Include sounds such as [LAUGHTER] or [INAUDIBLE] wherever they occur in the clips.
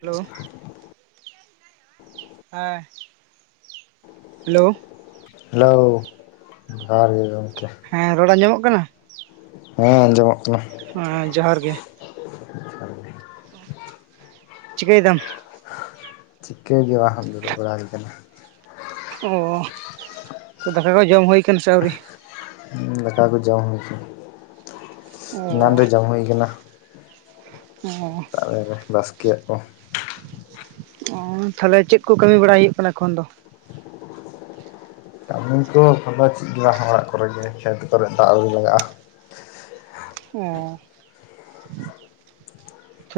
Hello ᱦᱮᱸ hello ᱦᱮᱞᱟᱹᱣ ᱡᱚᱦᱟᱨ ᱜᱮ ᱜᱚᱢᱠᱮ ᱦᱮᱸ ᱨᱚᱲ ᱟᱡᱚᱢᱚᱜ ᱠᱟᱱᱟ ᱦᱮᱸ ᱟᱸᱡᱚᱢᱚᱜ ᱠᱟᱱᱟ ᱦᱮᱸ ᱡᱚᱦᱟᱨ ᱜᱮ ᱪᱤᱠᱟᱹᱭ ᱫᱟᱢ ᱪᱤᱠᱟᱹ ᱜᱮ ᱵᱟᱝ ᱫᱩᱲᱩᱵ ᱵᱟᱲᱟ ᱦᱩᱭ ᱟᱠᱟᱱᱟ ᱚ ᱛᱚ ᱫᱟᱠᱟ ᱠᱚ ᱡᱚᱢ ᱦᱩᱭ ᱠᱟᱱᱟ ᱥᱮ ᱟᱹᱣᱨᱤ ᱫᱟᱠᱟ ᱠᱚ ᱡᱚᱢ ᱦᱩᱭ ᱠᱟᱱᱟ ᱚ ᱮᱱᱟᱱ ᱨᱮ ᱡᱚᱢ ᱦᱩᱭ ᱠᱟᱱᱟ ᱚ ᱥᱮᱛᱟᱜ ᱵᱮᱨ ᱨᱮ ᱵᱟᱥᱠᱮᱭᱟᱜ ᱠᱚ ᱚ ᱛᱟᱦᱞᱮ ᱪᱮᱫ ᱠᱚ ᱠᱟᱹᱢᱤ ᱵᱟᱲᱟᱭ ᱦᱩᱭᱩᱜ ᱠᱟᱱᱟ ᱮᱠᱷᱚᱱ ᱫᱚ? ᱠᱟᱹᱢᱤ ᱠᱚ ᱮᱠᱷᱮᱱ ᱫᱚ ᱪᱮᱫ ᱜᱮ ᱵᱟᱝ ᱱᱚᱜ ᱚᱭ ᱚᱲᱟᱜ ᱠᱚᱨᱮ ᱜᱮ ᱠᱷᱮᱛ ᱠᱚᱨᱮ ᱫᱟᱜ ᱟᱜᱩᱭ ᱞᱟᱜᱟᱜ-ᱟ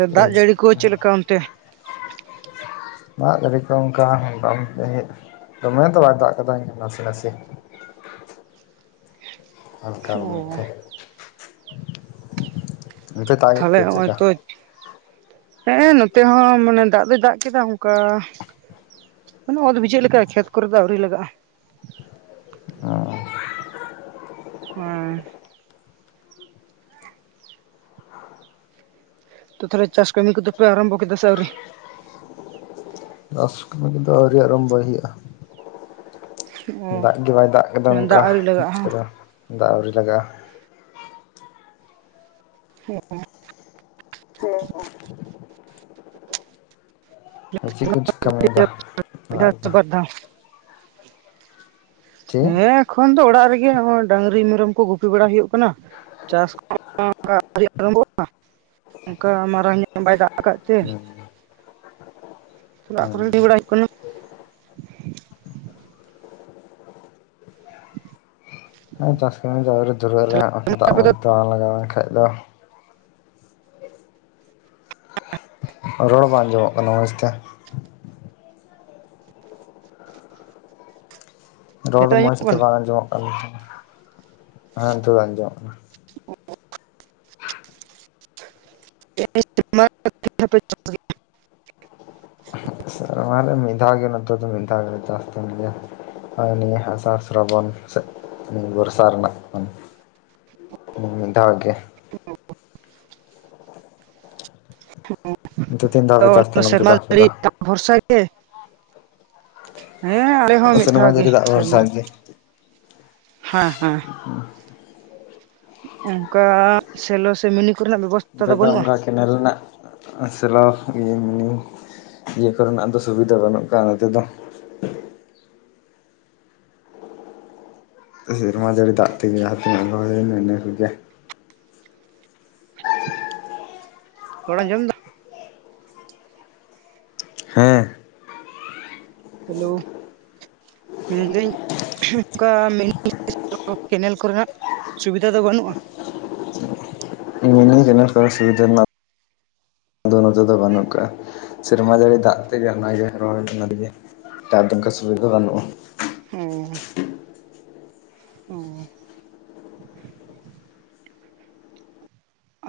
ᱚ ᱫᱟᱜ ᱡᱟᱹᱲᱤ ᱠᱚ ᱪᱮᱫ ᱞᱮᱠᱟ ᱚᱱᱛᱮ ᱫᱟᱜ ᱫᱟᱲᱮ ᱠᱚ ᱚᱱᱠᱟ ᱢᱚᱴᱟᱢᱩᱴᱤ ᱫᱚᱢᱮ ᱫᱚ ᱵᱟᱭ ᱫᱟᱜ ᱟᱠᱟᱫᱟ ᱱᱟᱥᱮ ᱱᱟᱥᱮ ᱦᱟᱞᱠᱟᱨ ᱚ ᱢᱳᱫᱫᱷᱮ ᱚᱱᱛᱮ ᱫᱟᱜᱮᱫ ᱛᱟᱦᱚᱞᱮ ᱜᱮᱭᱟ ᱪᱮᱫ ᱱᱚᱜᱼᱚᱭ ᱞᱮᱠᱟ ᱛᱚ ᱦᱮᱸ ᱱᱚᱛᱮ ᱦᱚᱸ ᱢᱟᱱᱮ ᱫᱟᱜ ᱫᱚᱭ ᱫᱟᱜ ᱠᱮᱫᱟ ᱚᱱᱠᱟ ᱢᱟᱱᱮ ᱚᱛ ᱵᱤᱡᱷᱟᱹᱜ ᱞᱮᱠᱟ ᱠᱷᱮᱛ ᱠᱚᱨᱮ ᱫᱚ ᱟᱣᱨᱤ ᱞᱟᱜᱟᱜ-ᱟ ᱚ ᱦᱮᱸ ᱛᱚ ᱛᱟᱦᱚᱞᱮ ᱪᱟᱥ ᱠᱟᱹᱢᱤ ᱠᱚᱫᱚ ᱯᱮ ᱟᱨᱟᱢᱵᱚ ᱠᱮᱫᱟ ᱥᱮ ᱟᱹᱣᱨᱤ ᱪᱟᱥ ᱠᱟᱹᱢᱤ ᱠᱚᱫᱚ ᱟᱹᱣᱨᱤ ᱟᱨᱟᱢ ᱵᱚᱭ ᱦᱩᱭᱩᱜᱼᱟ ᱚ ᱫᱟᱜ ᱜᱮ ᱵᱟᱭ ᱫᱟᱜ ᱠᱟᱫᱟ ᱚᱱᱠᱟ ᱫᱟᱜ ᱟᱹᱣᱨᱤ ᱵᱩᱡ ᱞᱟᱜᱟᱜᱼᱟ ᱠᱮᱫᱟᱢ ᱫᱟᱜ ᱟᱹᱣᱨᱤ ᱞᱟᱜᱟᱜᱼᱟ [UNINTELLIGIBLE] ᱟᱫᱚ ᱪᱮᱫ ᱠᱚᱢ ᱪᱤᱠᱟ ᱵᱟᱲᱟᱭ ᱫᱟ ᱢᱤᱫ ᱫᱷᱟᱣ ᱚᱲᱟᱜ ᱥᱮ ᱨᱮᱫᱚ ᱵᱟᱨ ᱫᱷᱟᱣ ᱪᱮ ᱦᱮᱸ ᱮᱠᱷᱚᱱ ᱫᱚ ᱚᱲᱟᱜ ᱨᱮᱜᱮ ᱰᱟᱝᱨᱤ ᱢᱮᱨᱚᱢ ᱠᱚ ᱜᱩᱯᱤ ᱵᱟᱲᱟ ᱦᱩᱭᱩᱜ ᱠᱟᱱᱟ ᱪᱟᱥ ᱠᱚᱢᱟ ᱚᱱᱠᱟ ᱟᱹᱣᱨᱤ ᱟᱨᱟᱢ ᱵᱚᱜ-ᱟ ᱚᱱᱠᱟ ᱢᱟᱨᱟᱝ ᱧᱚᱜ ᱵᱟᱭ ᱫᱟᱜ ᱟᱠᱟᱫ ᱛᱮ ᱚᱲᱟᱜ ᱠᱚᱨᱮ [UNINTELLIGIBLE] ᱵᱟᱲᱟ ᱦᱩᱭᱩᱜ ᱠᱟᱱᱟ ᱮᱸ ᱪᱟᱥ ᱠᱟᱹᱢᱤ ᱫᱚ ᱟᱹᱣᱨᱤ ᱞᱮ ᱫᱷᱩᱨᱟᱹᱜ ᱟᱞᱮ ᱠᱟᱱᱟ ᱦᱟᱸᱜ ᱫᱟᱜ ᱟᱯᱮ ᱫᱚ ᱢᱚᱡᱽ ᱛᱮ ᱵᱟᱝ ᱞᱟᱜᱟᱣ ᱞᱮᱱᱠᱟᱡ ᱫᱚ ᱨᱚᱲ ᱵᱟᱝ ᱟᱸᱡᱚᱢᱚᱜ ᱠᱟᱱᱟ ᱢᱚᱥᱽᱛᱮ ᱨᱚᱲ ᱦᱮᱛᱟᱜ ᱢᱚᱸᱥᱽ ᱧᱚᱜ ᱛᱮ ᱠᱟᱱᱟ ᱵᱟᱝ ᱟᱸᱡᱚᱢᱚᱜ ᱠᱟᱱ ᱦᱮᱸ ᱱᱤᱛᱚᱜ ᱫᱚ ᱟᱸᱡᱚᱢᱚᱜ ᱠᱟᱱᱟ [UNINTELLIGIBLE] [UNINTELLIGIBLE] ᱥᱮᱨᱢᱟ ᱨᱮ ᱢᱤᱫ ᱫᱷᱟᱣ ᱜᱮ ᱱᱤᱛᱚᱜ ᱫᱚ ᱢᱤᱫ ᱫᱷᱟᱣ ᱜᱮᱞᱮ ᱪᱟᱥ ᱛᱟᱸᱦᱮᱱ ᱜᱮᱭᱟ ᱦᱳᱭ ᱱᱤᱭᱟᱹ ᱟᱥᱟᱲ ᱥᱨᱟᱵᱚᱱ ᱥᱮᱡᱽ ᱵᱚᱨᱥᱟ ᱨᱮᱱᱟᱜ ᱵᱚᱱ ᱦᱩᱸ ᱢᱤᱫ ᱫᱷᱟᱣ ᱜᱮ [UNINTELLIGIBLE] ᱱᱤᱛᱚᱜ ᱛᱤᱱ ᱫᱷᱟᱣ ᱯᱮ ᱪᱟᱥ ᱛᱟᱦᱮᱱᱟ [UNINTELLIGIBLE] ᱚᱱᱛᱮ ᱥᱮᱨᱢᱟ ᱫᱚ ᱟᱯᱮ ᱡᱟᱹᱲᱤ ᱫᱚ ᱫᱟᱜ ᱵᱷᱚᱨᱥᱟ ᱜᱮ ᱦᱮᱸ ᱟᱞᱮ ᱦᱚᱸ ᱢᱤᱫ ᱥᱮᱨᱢᱟ ᱫᱷᱟᱣ ᱜᱮ ᱡᱟᱹᱲᱤ ᱫᱟᱜ ᱵᱷᱚᱨᱥᱟ ᱥᱮᱨᱢᱟ ᱨᱮ ᱜᱮ ᱦᱮᱸ ᱦᱮᱸ ᱚᱱᱠᱟ ᱥᱮᱞᱳ ᱥᱮ ᱢᱤᱱᱤ ᱠᱚᱨᱮᱱᱟᱜ ᱵᱮᱵᱚᱥᱛᱟ ᱱᱚᱛᱮ ᱫᱚ ᱚᱝᱠᱟ ᱠᱮᱱᱮᱞ ᱱᱟᱹᱜ ᱥᱮᱞᱚ ᱤᱭᱟᱹ ᱢᱤᱱᱤ ᱤᱭᱟᱹ ᱠᱚᱨᱮᱱᱟᱜ ᱫᱚ ᱥᱩᱵᱤᱫᱷᱟ ᱵᱟᱹᱱᱩᱜ ᱠᱟᱜᱼᱟ ᱱᱚᱛᱮ ᱫᱚ ᱥᱤᱨᱢᱟ ᱡᱟᱹᱲᱤ ᱫᱟᱜ ᱛᱮᱜᱮ ᱡᱟᱦᱟ ᱛᱤᱱᱟᱹᱜ ᱨᱚᱦᱚᱭ ᱦᱩᱭᱮᱱᱟ ᱤᱱᱟᱹ ᱠᱚᱜᱮ ᱨᱚᱲᱮᱢ ᱟᱸᱡᱚᱢ ᱫᱟ ᱦᱮᱸ ᱦᱮᱞᱳ ᱢᱮᱱᱫᱟᱹᱧ ᱚᱝᱠᱟ [UNINTELLIGIBLE] ᱠᱮᱱᱮᱞ ᱠᱚᱨᱮᱱᱟᱜ ᱥᱩᱵᱤᱫᱷᱟ ᱫᱚ ᱵᱟᱹᱱᱩᱜᱼᱟ ᱜᱮᱢᱮᱨ ᱠᱚᱨᱮ ᱥᱩᱵᱤᱫᱷᱟ ᱱᱟᱹᱜ ᱫᱚ ᱱᱚᱸᱛᱮ ᱫᱚ ᱵᱟᱹᱱᱩᱜ ᱠᱟᱜᱼᱟ ᱥᱮᱨᱢᱟ ᱡᱟᱹᱲᱤ ᱫᱟᱜ ᱛᱮᱜᱮ ᱚᱱᱟᱜᱮ ᱨᱚᱦᱚᱭ ᱚᱱᱟ ᱛᱮᱜᱮ ᱴᱟᱹᱜ ᱚᱱᱠᱟ ᱥᱩᱵᱤᱫᱷᱟ ᱵᱟᱹᱱᱩᱜᱼᱟ ᱦᱩᱸ ᱩᱸ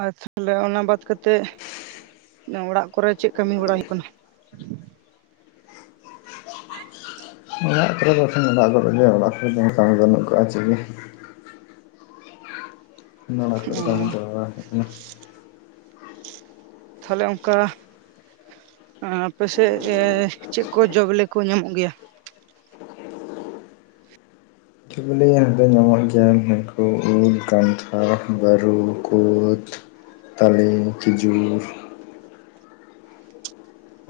ᱟᱨ ᱛᱟᱦᱚᱞᱮ ᱚᱱᱟ ᱵᱟᱫᱽ ᱠᱟᱛᱮᱜ ᱚᱲᱟᱜ ᱠᱚᱨᱮ ᱪᱮᱜ ᱠᱟᱹᱢᱤ ᱵᱟᱲᱟᱭ ᱦᱩᱭᱩᱜ ᱠᱟᱱᱟ ᱚᱲᱟᱜ ᱠᱚᱨᱮ ᱫᱚ ᱮᱠᱷᱟᱱ ᱚᱲᱟᱜ ᱠᱚᱨᱮᱜ ᱜᱮ ᱚᱲᱟᱜ ᱠᱚᱨᱮ ᱫᱚ [UNINTELLIGIBLE] ᱵᱟᱹᱱᱩᱜ ᱠᱟᱹᱜᱼᱟ ᱪᱮᱜ ᱜᱮ ᱱᱚᱲᱟᱜ ᱠᱚᱨᱮ ᱠᱟᱹᱢᱤ ᱚᱸ ᱪᱟᱵᱟ ᱦᱮᱡ ᱱᱟ ᱛᱟᱦᱚᱞᱮ ᱚᱝᱠᱟ ᱟᱯᱮᱥᱮᱜ ᱮᱸ ᱪᱮᱜ ᱠᱚ ᱡᱚ ᱵᱮᱞᱮ ᱠᱚ ᱧᱟᱢᱚᱜ ᱜᱮᱭᱟ ᱡᱚ ᱵᱮᱞᱮ ᱦᱟᱸ ᱫᱚ ᱧᱟᱢᱚᱜ ᱜᱮᱭᱟ ᱱᱩᱝᱠᱩ ᱩᱞ ᱠᱟᱱᱴᱷᱟᱲ ᱵᱟᱹᱨᱩ ᱠᱩᱫᱽ ᱛᱟᱞᱮ ᱠᱷᱤᱡᱩᱨ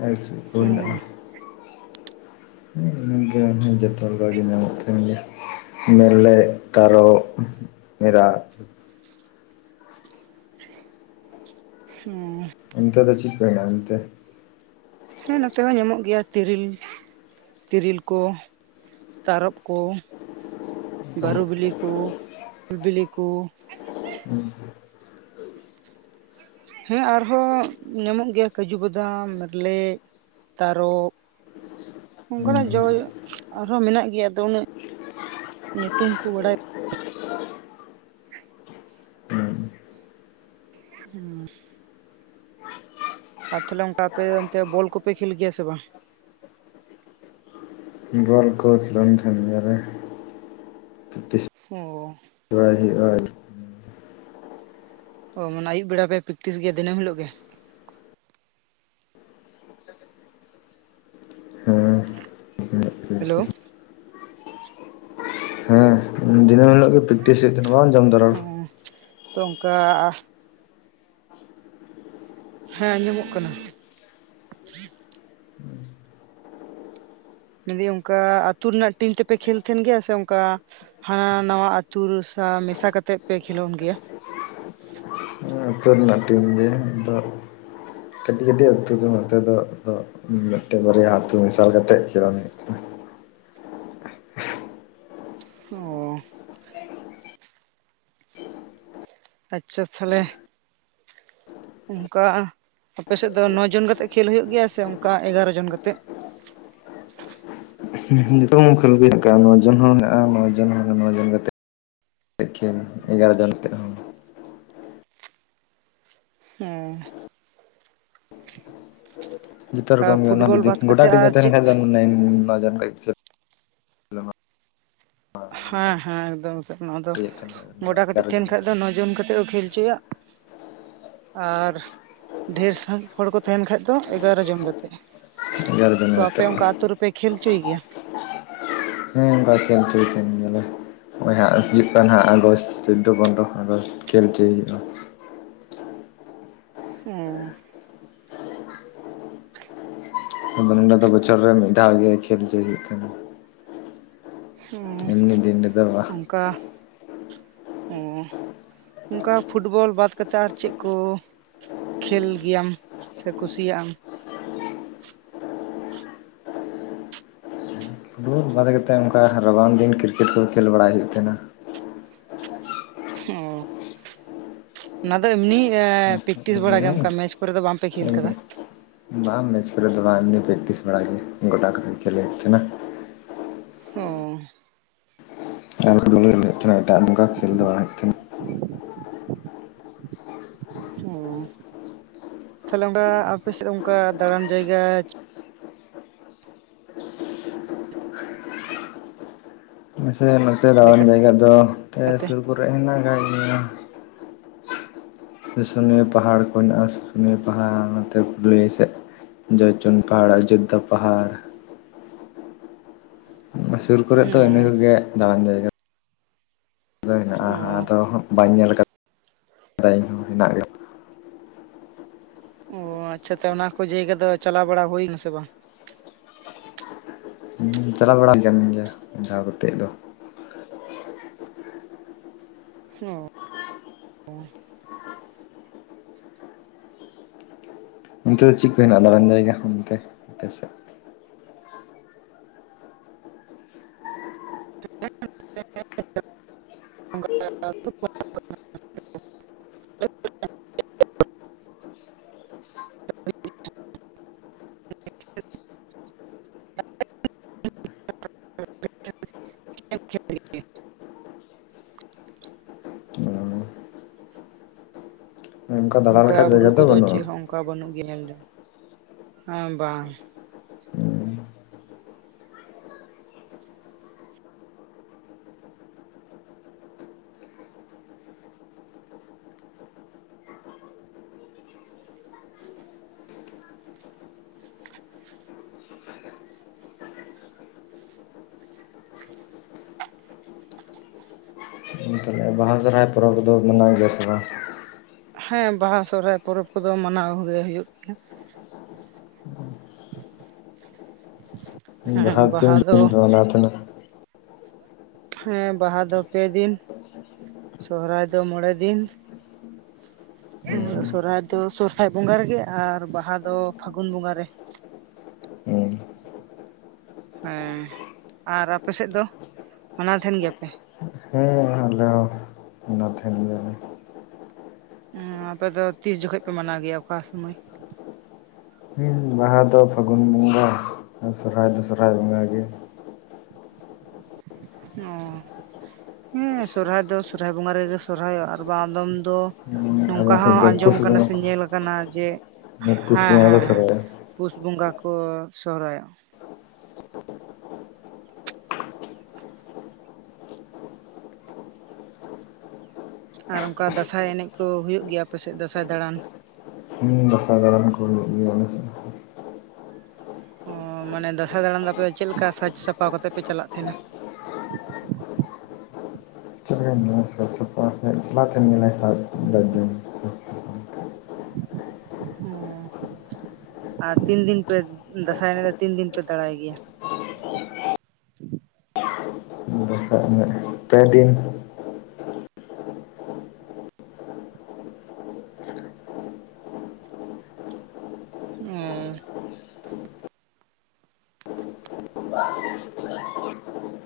ᱟᱨ ᱪᱮᱜ ᱠᱚ ᱦᱮᱱᱟᱜᱼᱟ ᱦᱩᱸ ᱦᱮᱸ [UNINTELLIGIBLE] ᱡᱚᱛᱚ ᱞᱮᱠᱟ ᱜᱮ ᱧᱟᱢᱚᱜ ᱠᱟᱱ ᱜᱮᱭᱟ ᱢᱮᱞᱮᱜ ᱛᱟᱨᱚᱵᱽ ᱢᱮᱨᱟᱜ ᱦᱳᱭ ᱚᱱᱛᱮ ᱫᱚ ᱪᱤᱜ ᱠᱚ ᱦᱮᱱᱟᱜᱼᱟ ᱚᱱᱛᱮ ᱦᱮᱸ ᱱᱚᱛᱮ ᱦᱚᱸ ᱧᱟᱢᱚᱜ ᱜᱮᱭᱟ ᱛᱤᱨᱤᱞ ᱛᱤᱨᱤᱞ ᱠᱚ ᱛᱟᱨᱚᱵᱽ ᱠᱚ ᱵᱟᱨᱩ ᱵᱤᱞᱤ ᱠᱚ ᱩᱞ ᱵᱤᱞᱤ ᱠᱚ ᱦᱮᱸ ᱦᱮᱸ ᱟᱨᱦᱚᱸ ᱧᱟᱢᱚᱜ ᱜᱮᱭᱟ ᱠᱟᱹᱡᱩ ᱵᱟᱫᱟᱢ ᱢᱮᱨᱞᱮᱜ ᱛᱟᱨᱚᱵ ᱚᱝᱠᱟᱱᱟᱜ ᱡᱚ ᱟᱨᱦᱚᱸ ᱢᱮᱱᱟᱜ ᱜᱮᱭᱟᱫᱚ ᱩᱱᱟᱹᱜ ᱧᱩᱛᱩᱢ ᱠᱚ ᱵᱟᱲᱟᱭ ᱦᱩᱸ ᱟᱨ ᱛᱟᱦᱚᱞᱮ ᱚᱝᱠᱟ ᱟᱯᱮ ᱚᱱᱛᱮ ᱵᱚᱞ ᱠᱚᱯᱮ ᱠᱷᱮᱞ ᱜᱮᱭᱟ ᱥᱮ ᱵᱟᱝ ᱵᱚᱞ ᱠᱚ ᱠᱷᱮᱞᱚᱱ ᱛᱟᱦᱮᱱ ᱜᱮᱭᱟ ᱞᱮ ᱛᱤᱥ ᱚᱸ ᱯᱨᱟᱭ ᱦᱩᱭᱩᱜᱼᱟ [UNINTELLIGIBLE] ᱚᱸ ᱢᱟᱱᱮ ᱟᱭᱩᱵ ᱵᱮᱲᱟ ᱯᱮ ᱯᱤᱠᱴᱤᱥ ᱜᱮᱭᱟ ᱫᱤᱱᱟᱹᱢ ᱦᱤᱞᱳᱜ ᱜᱮ ᱦᱮᱞᱳ ᱦᱮᱸ ᱫᱤᱱᱟᱹᱢ [UNINTELLIGIBLE] ᱛᱤᱥᱮᱫ ᱵᱟᱝ ᱡᱚᱢ [UNINTELLIGIBLE] ᱦᱮᱸ ᱛᱚ ᱚᱱᱠᱟ ᱦᱮᱸ ᱟᱸᱡᱚᱢᱚᱜ ᱠᱟᱱᱟ᱾ ᱢᱮᱱᱫᱤᱧ ᱚᱱᱠᱟ ᱟᱹᱛᱩ ᱨᱮᱱᱟᱜ ᱴᱤᱢ ᱛᱮᱯᱮ ᱠᱷᱮᱞ ᱛᱟᱦᱮᱱ ᱜᱮᱭᱟ ᱥᱮ ᱚᱱᱠᱟ, ᱦᱟᱱᱟ ᱱᱟᱣᱟ ᱟᱹᱛᱩ ᱨᱮ ᱥᱟ ᱢᱮᱥᱟ ᱠᱟᱛᱮᱜ ᱯᱮ ᱠᱷᱮᱞᱳᱰ ᱜᱮᱭᱟ᱾ ᱟᱹᱛᱩ ᱨᱮᱱᱟᱜ ᱴᱤᱢ ᱜᱮ ᱟᱫᱚ ᱠᱟᱹᱴᱤᱡ ᱠᱟᱹᱴᱤᱡ ᱟᱹᱛᱩ ᱫᱚ ᱱᱚᱛᱮ ᱫᱚ ᱟᱫᱚ᱾ ᱢᱤᱫᱴᱮᱱ ᱵᱟᱨᱭᱟ ᱟᱹᱛᱩ ᱢᱮᱥᱟᱞ ᱠᱟᱛᱮᱫ ᱠᱷᱮᱞᱚᱱ ᱦᱩᱭᱩᱜ ᱚᱸ ᱟᱪᱪᱷᱟ ᱛᱟᱦᱚᱞᱮ ᱚᱱᱠᱟ ᱟᱯᱮᱥᱮᱫ ᱫᱚ ᱱᱚ ᱡᱚᱱ ᱠᱟᱛᱮᱜ ᱠᱷᱮᱞ ᱦᱩᱭᱩᱜ ᱜᱮᱭᱟ, ᱥᱮ ᱚᱱᱠᱟ ᱮᱜᱟᱨᱚ ᱡᱚᱱ ᱠᱟᱛᱮᱜ? ᱡᱚᱛᱚ [UNINTELLIGIBLE] ᱦᱚᱸ ᱢᱮᱱᱟᱜᱼᱟ ᱱᱚ ᱡᱚᱱ ᱱᱚ ᱡᱚᱱ ᱠᱟᱛᱮ ᱠᱷᱮᱞ ᱮᱜᱟᱨᱚ ᱡᱚᱱ ᱠᱟᱛᱮᱫ ᱦᱚᱸ ᱦᱮᱸ ᱡᱚᱛᱚ ᱨᱚᱠᱚᱢ ᱜᱮ ᱚᱱᱟ ᱯᱷᱩᱴᱵᱚᱞ ᱡᱩᱫᱤ ᱵᱟᱫ ᱜᱚᱪᱟ ᱠᱟᱛᱮᱫ ᱠᱟᱹᱴᱤᱡ ᱟᱨ ᱛᱟᱦᱮᱱ ᱪᱮᱫ ᱠᱷᱟᱱ ᱚᱱᱟ ᱡᱚᱠᱷᱮᱡ ᱦᱮᱸ ᱦᱮᱸ ᱮᱠᱫᱚᱢ ᱮᱠᱚᱢ, ᱟᱫᱚ ᱜᱚᱰᱟ ᱠᱟᱹᱴᱤᱡ ᱮᱜᱟᱨᱚ ᱛᱟᱦᱮᱱ ᱡᱚᱱ ᱠᱷᱟᱡ ᱠᱟᱛᱮᱫ ᱫᱚ ᱱᱚ ᱡᱚᱱ ᱠᱟᱛᱮᱫ ᱠᱚ ᱠᱷᱮᱞ ᱦᱚᱪᱚᱭᱟ᱾ ᱟᱨ ᱰᱷᱮᱨ ᱥᱟᱦᱤᱡ ᱦᱚᱲ ᱠᱚ ᱛᱟᱦᱮᱱ ᱠᱷᱟᱡ ᱫᱚ ᱮᱜᱟᱨᱚ ᱡᱚᱢ ᱠᱟᱛᱮᱫ᱾ ᱮᱜᱟᱨᱚ ᱡᱚᱱ ᱛᱚ ᱟᱯᱮ ᱠᱟᱛᱮᱫ ᱚᱱᱠᱟ ᱟᱛᱳ ᱨᱮᱯᱮ ᱠᱷᱮᱞ ᱦᱚᱪᱚᱭ ᱜᱮᱭᱟ᱾ ᱦᱮᱸ [UNINTELLIGIBLE] ᱱᱚᱜᱼᱭ ᱦᱟᱸᱜ ᱦᱤᱡᱩᱜ ᱠᱟᱱ ᱦᱟᱸᱜ ᱟᱜᱚᱥᱴ ᱪᱚᱫᱫᱚ ᱯᱚᱱᱨᱚ ᱟᱜᱚᱥᱴ ᱠᱷᱮᱞ ᱦᱚᱪᱚᱭ ᱦᱩᱭᱩᱜᱼᱟ᱾ ᱦᱮᱸ ᱟᱞᱮᱱᱱᱚᱰᱮ ᱫᱚ ᱵᱚᱪᱷᱚᱨ ᱨᱮ ᱢᱤᱫ ᱫᱷᱟᱣ ᱜᱮ ᱠᱷᱮᱞ ᱦᱚᱪᱚᱭ ᱦᱩᱭᱩᱜ ᱠᱟᱱᱟ᱾ ᱮᱢᱱᱤ ᱫᱤᱱ ᱨᱮᱫᱚ ᱵᱟᱝ᱾ ᱚᱝᱠᱟ ᱚ ᱚᱱᱠᱟ ᱯᱷᱩᱴᱵᱚᱞ ᱵᱟᱫ ᱠᱟᱛᱮᱫ ᱟᱨ ᱪᱮᱫ ᱠᱚ? ᱠᱷᱮᱞ ᱜᱮᱭᱟᱢ ᱥᱮ ᱠᱩᱥᱤᱭᱟᱜ ᱟᱢ? ᱯᱷᱩᱴᱵᱚᱞ ᱵᱟᱫᱮ ᱱᱚᱝᱠᱟ ᱚᱱᱠᱟ ᱨᱟᱵᱟᱝ ᱫᱤᱱ ᱠᱨᱤᱠᱮᱴ ᱠᱚ ᱠᱷᱮᱞ ᱵᱟᱲᱟᱭ ᱦᱩᱭᱩᱜ ᱛᱟᱦᱮᱱᱟ᱾ ᱚ ᱚᱱᱟ ᱫᱚ ᱮᱢᱱᱤ ᱯᱮᱠᱴᱤᱥ ᱵᱟᱲᱟ ᱜᱮ ᱚᱱᱠᱟ ᱢᱮᱪ ᱠᱚᱨᱮ ᱫᱚ ᱵᱟᱝᱯᱮ ᱠᱷᱮᱞ ᱟᱠᱟᱫᱟ᱾ ᱵᱟᱝ ᱢᱮᱪ ᱠᱚᱨᱮ ᱫᱚ ᱵᱟᱝ ᱮᱢᱱᱤ ᱯᱨᱮᱠᱴᱤᱥ ᱵᱟᱲᱟ ᱜᱮ ᱜᱚᱰᱟ ᱠᱚ ᱨᱮ ᱠᱷᱮᱞ ᱦᱩᱭᱩᱜ ᱛᱟᱦᱮᱱᱟ᱾ ᱚ ᱟᱨ [UNINTELLIGIBLE] ᱠᱷᱮᱞ ᱫᱚ ᱵᱟᱝ ᱦᱩᱭᱩᱜ ᱛᱟᱦᱮᱫ ᱚ ᱛᱟᱦᱞᱮ ᱚᱱᱠᱟ ᱟᱯᱮ ᱥᱮᱫ ᱚᱱᱠᱟ ᱫᱟᱬᱟᱱ ᱡᱟᱭᱜᱟ ᱢᱟᱥᱮ ᱱᱚᱛᱮ ᱫᱟᱬᱟᱱ ᱡᱟᱭᱜᱟ ᱫᱚ ᱱᱮ ᱞᱮᱠᱟᱛᱮ ᱥᱩᱨ ᱠᱚᱨᱮ ᱦᱮᱱᱟᱜ ᱟᱠᱟᱫ ᱜᱮᱭᱟ᱾ ᱥᱩᱥᱩᱱᱤᱭᱟᱹ ᱯᱟᱦᱟᱲ ᱠᱚ ᱢᱮᱱᱟᱜᱼᱟ, ᱥᱩᱥᱩᱱᱤᱭᱟᱹ ᱯᱟᱦᱟᱲ ᱱᱚᱛᱮ ᱯᱩᱨᱩᱞᱤᱭᱟᱹ ᱥᱮᱫ᱾ ᱡᱚᱭᱪᱚᱱᱰᱤ ᱯᱟᱦᱟᱲ ᱚᱡᱳᱫᱽᱫᱷᱟ ᱯᱟᱦᱟᱲ᱾ ᱥᱩᱨ ᱠᱚᱨᱮ ᱫᱚ ᱚ ᱤᱱᱟᱹ ᱠᱚᱜᱮ ᱫᱟᱬᱟᱱ ᱡᱟᱭᱜᱟ᱾ ᱫᱚ ᱦᱮᱱᱟᱜᱼᱟ ᱚ ᱟᱫᱚ ᱦᱟᱜ ᱵᱟᱹᱧ ᱧᱮᱞ ᱠᱟᱫᱟ ᱤᱧ ᱦᱚᱸ ᱦᱮᱱᱟᱜ ᱜᱮᱭᱟ ᱚ ᱟᱪᱪᱷᱟ ᱛᱚ ᱚᱱᱟ ᱠᱚ ᱡᱟᱭᱜᱟ ᱫᱚ ᱪᱟᱞᱟᱣ ᱵᱟᱲᱟ ᱦᱩᱭ ᱮᱱᱟ ᱥᱮ ᱵᱟᱝ? ᱪᱟᱞᱟᱣ ᱵᱟᱲᱟ ᱟᱠᱟᱱ ᱜᱮᱭᱟ ᱢᱤᱫ ᱫᱷᱟᱣ ᱠᱟᱛᱮᱫ ᱫᱚ᱾ ᱚ ᱚᱱᱛᱮ ᱫᱚ ᱪᱮᱫ ᱠᱚ ᱦᱮᱱᱟᱜᱼᱟ ᱫᱟᱬᱟᱱ ᱡᱟᱭᱜᱟ? ᱚᱱᱛᱮ ᱟᱯᱮ ᱥᱮᱫ [UNINTELLIGIBLE] [UNINTELLIGIBLE] [UNINTELLIGIBLE] ᱫᱟᱬᱟ ᱚᱱᱠᱟ ᱞᱮᱠᱟ ᱵᱩᱨᱩ ᱡᱟᱭᱜᱟ ᱫᱚ ᱠᱚᱫᱚ ᱵᱟᱹᱱᱩᱜᱼᱟ ᱪᱮᱫ ᱦᱚᱸ ᱚᱱᱠᱟ ᱵᱟᱹᱱᱩᱜ ᱜᱮ ᱧᱮᱞ ᱫᱚ, ᱦᱮᱸ ᱵᱟᱝ ᱛᱟᱦᱚᱞᱮ ᱵᱟᱦᱟ ᱥᱚᱦᱨᱟᱭ ᱯᱚᱨᱚᱵᱽ ᱫᱚ ᱢᱟᱱᱟᱣ ᱜᱮᱭᱟ ᱥᱮ ᱵᱟᱝ? ᱦᱮᱸ ᱵᱟᱦᱟ ᱥᱚᱦᱨᱟᱭ ᱯᱚᱨᱚᱵᱽ ᱠᱚᱫᱚ ᱢᱟᱱᱟᱣ ᱜᱮ ᱦᱩᱭᱩᱜ ᱜᱮᱭᱟ᱾ ᱦᱮᱸ ᱵᱟᱦᱟ ᱫᱚ ᱟᱞᱮ ᱱᱚᱛᱮ ᱦᱚᱸ ᱦᱮᱸ ᱵᱟᱦᱟ ᱫᱚ ᱯᱮ ᱫᱤᱱ ᱥᱚᱦᱨᱟᱭ ᱫᱚ ᱢᱚᱬᱮ ᱫᱤᱱ ᱦᱮᱸ ᱥᱚᱨᱦᱟᱭ ᱫᱚ ᱥᱚᱨᱦᱟᱭ ᱵᱚᱸᱜᱟ ᱨᱮᱜᱮ ᱟᱨ ᱵᱟᱦᱟ ᱫᱚ ᱯᱷᱟᱹᱜᱩᱱ ᱵᱚᱸᱜᱟ ᱨᱮ ᱦᱮᱸ ᱟᱨ ᱟᱯᱮ ᱥᱮᱫ ᱫᱚ ᱢᱟᱱᱟᱣ ᱛᱟᱦᱮᱱ ᱜᱮᱭᱟᱯᱮ ᱦᱮᱸ ᱟᱞᱮ ᱦᱚᱸ ᱚᱱᱟ ᱛᱟᱦᱮᱱ ᱮ ᱟᱯᱮ ᱫᱚ ᱛᱤᱥ ᱡᱚᱠᱷᱚᱱ ᱯᱮ ᱢᱟᱱᱟᱣ ᱜᱮᱭᱟ ᱚᱠᱟ ᱥᱩᱢᱚᱭ ᱦᱩᱸ ᱵᱟᱦᱟ ᱫᱚ ᱯᱷᱟᱹᱜᱩᱱ ᱵᱚᱸᱜᱟ ᱟᱨ ᱥᱚᱦᱨᱟᱭ ᱫᱚ ᱥᱚᱨᱦᱟᱭ ᱵᱚᱸᱜᱟ ᱜᱮ ᱚ ᱦᱮᱸ ᱥᱚᱨᱦᱟᱭ ᱫᱚ ᱥᱚᱨᱦᱟᱭ ᱵᱚᱸᱜᱟ ᱨᱮᱜᱮ ᱥᱚᱨᱦᱟᱭᱚᱜᱼᱟ ᱟᱨ ᱟᱫᱚᱢ ᱫᱚ ᱟᱞᱮ ᱱᱚᱝᱠᱟ ᱥᱮᱫ ᱦᱚᱸ ᱫᱚ ᱟᱸᱡᱚᱢ ᱯᱩᱥ ᱟᱠᱟᱱᱟ ᱵᱚᱸᱜᱟ ᱥᱮ ᱠᱚ ᱧᱮᱞ ᱠᱟᱱᱟ ᱡᱮ ᱯᱩᱥ ᱦᱮᱸ ᱵᱚᱸᱜᱟ ᱠᱚ ᱦᱮᱸ ᱦᱮᱸ ᱥᱚᱨᱦᱟᱭᱚᱜᱼᱟ ᱯᱩᱥ ᱵᱚᱸᱜᱟ ᱠᱚ ᱥᱚᱦᱨᱟᱭᱚᱜ-ᱟ ᱟᱨ ᱚᱱᱠᱟ ᱫᱟᱸᱥᱟᱭ ᱮᱱᱮᱡ ᱠᱚ ᱦᱩᱭᱩᱜ ᱜᱮᱭᱟ ᱟᱯᱮ ᱥᱮᱫ ᱫᱟᱸᱥᱟᱭ ᱫᱟᱬᱟᱱ ᱦᱩᱸ ᱫᱟᱸᱥᱟᱭ ᱫᱟᱲᱟᱱ ᱠᱚ ᱦᱩᱭᱩᱜ ᱜᱮᱭᱟ ᱟᱞᱮ ᱥᱮᱱ ᱚ ᱢᱟᱱᱮ ᱫᱟᱸᱥᱟᱭ ᱫᱟᱬᱟᱱ ᱫᱚ ᱟᱯᱮ ᱫᱚ ᱪᱮᱫ ᱞᱮᱠᱟ ᱥᱟᱡᱽ ᱥᱟᱯᱷᱟ ᱠᱟᱛᱮᱫ ᱯᱮ ᱪᱟᱞᱟᱜ ᱛᱟᱦᱮᱱᱟ ᱪᱮᱫ ᱞᱮᱠᱟᱧ ᱞᱟᱹᱭ ᱟᱢᱟ ᱥᱟᱡᱽ ᱥᱟᱯᱲᱟᱣ ᱮᱠᱞᱟ ᱛᱮᱢ ᱮᱱᱮᱡ ᱥᱟᱵ [UNINTELLIGIBLE] ᱟᱨ ᱛᱤᱱ ᱫᱤᱱ ᱯᱮ ᱫᱟᱸᱥᱟᱭ ᱮᱱᱮᱡ ᱫᱚ ᱛᱤᱱ ᱫᱤᱱ ᱯᱮ ᱫᱟᱲᱟᱭ ᱜᱮᱭᱟ ᱫᱟᱸᱥᱟᱭ ᱮᱱᱮᱢ ᱯᱮ ᱫᱤᱱ ᱚ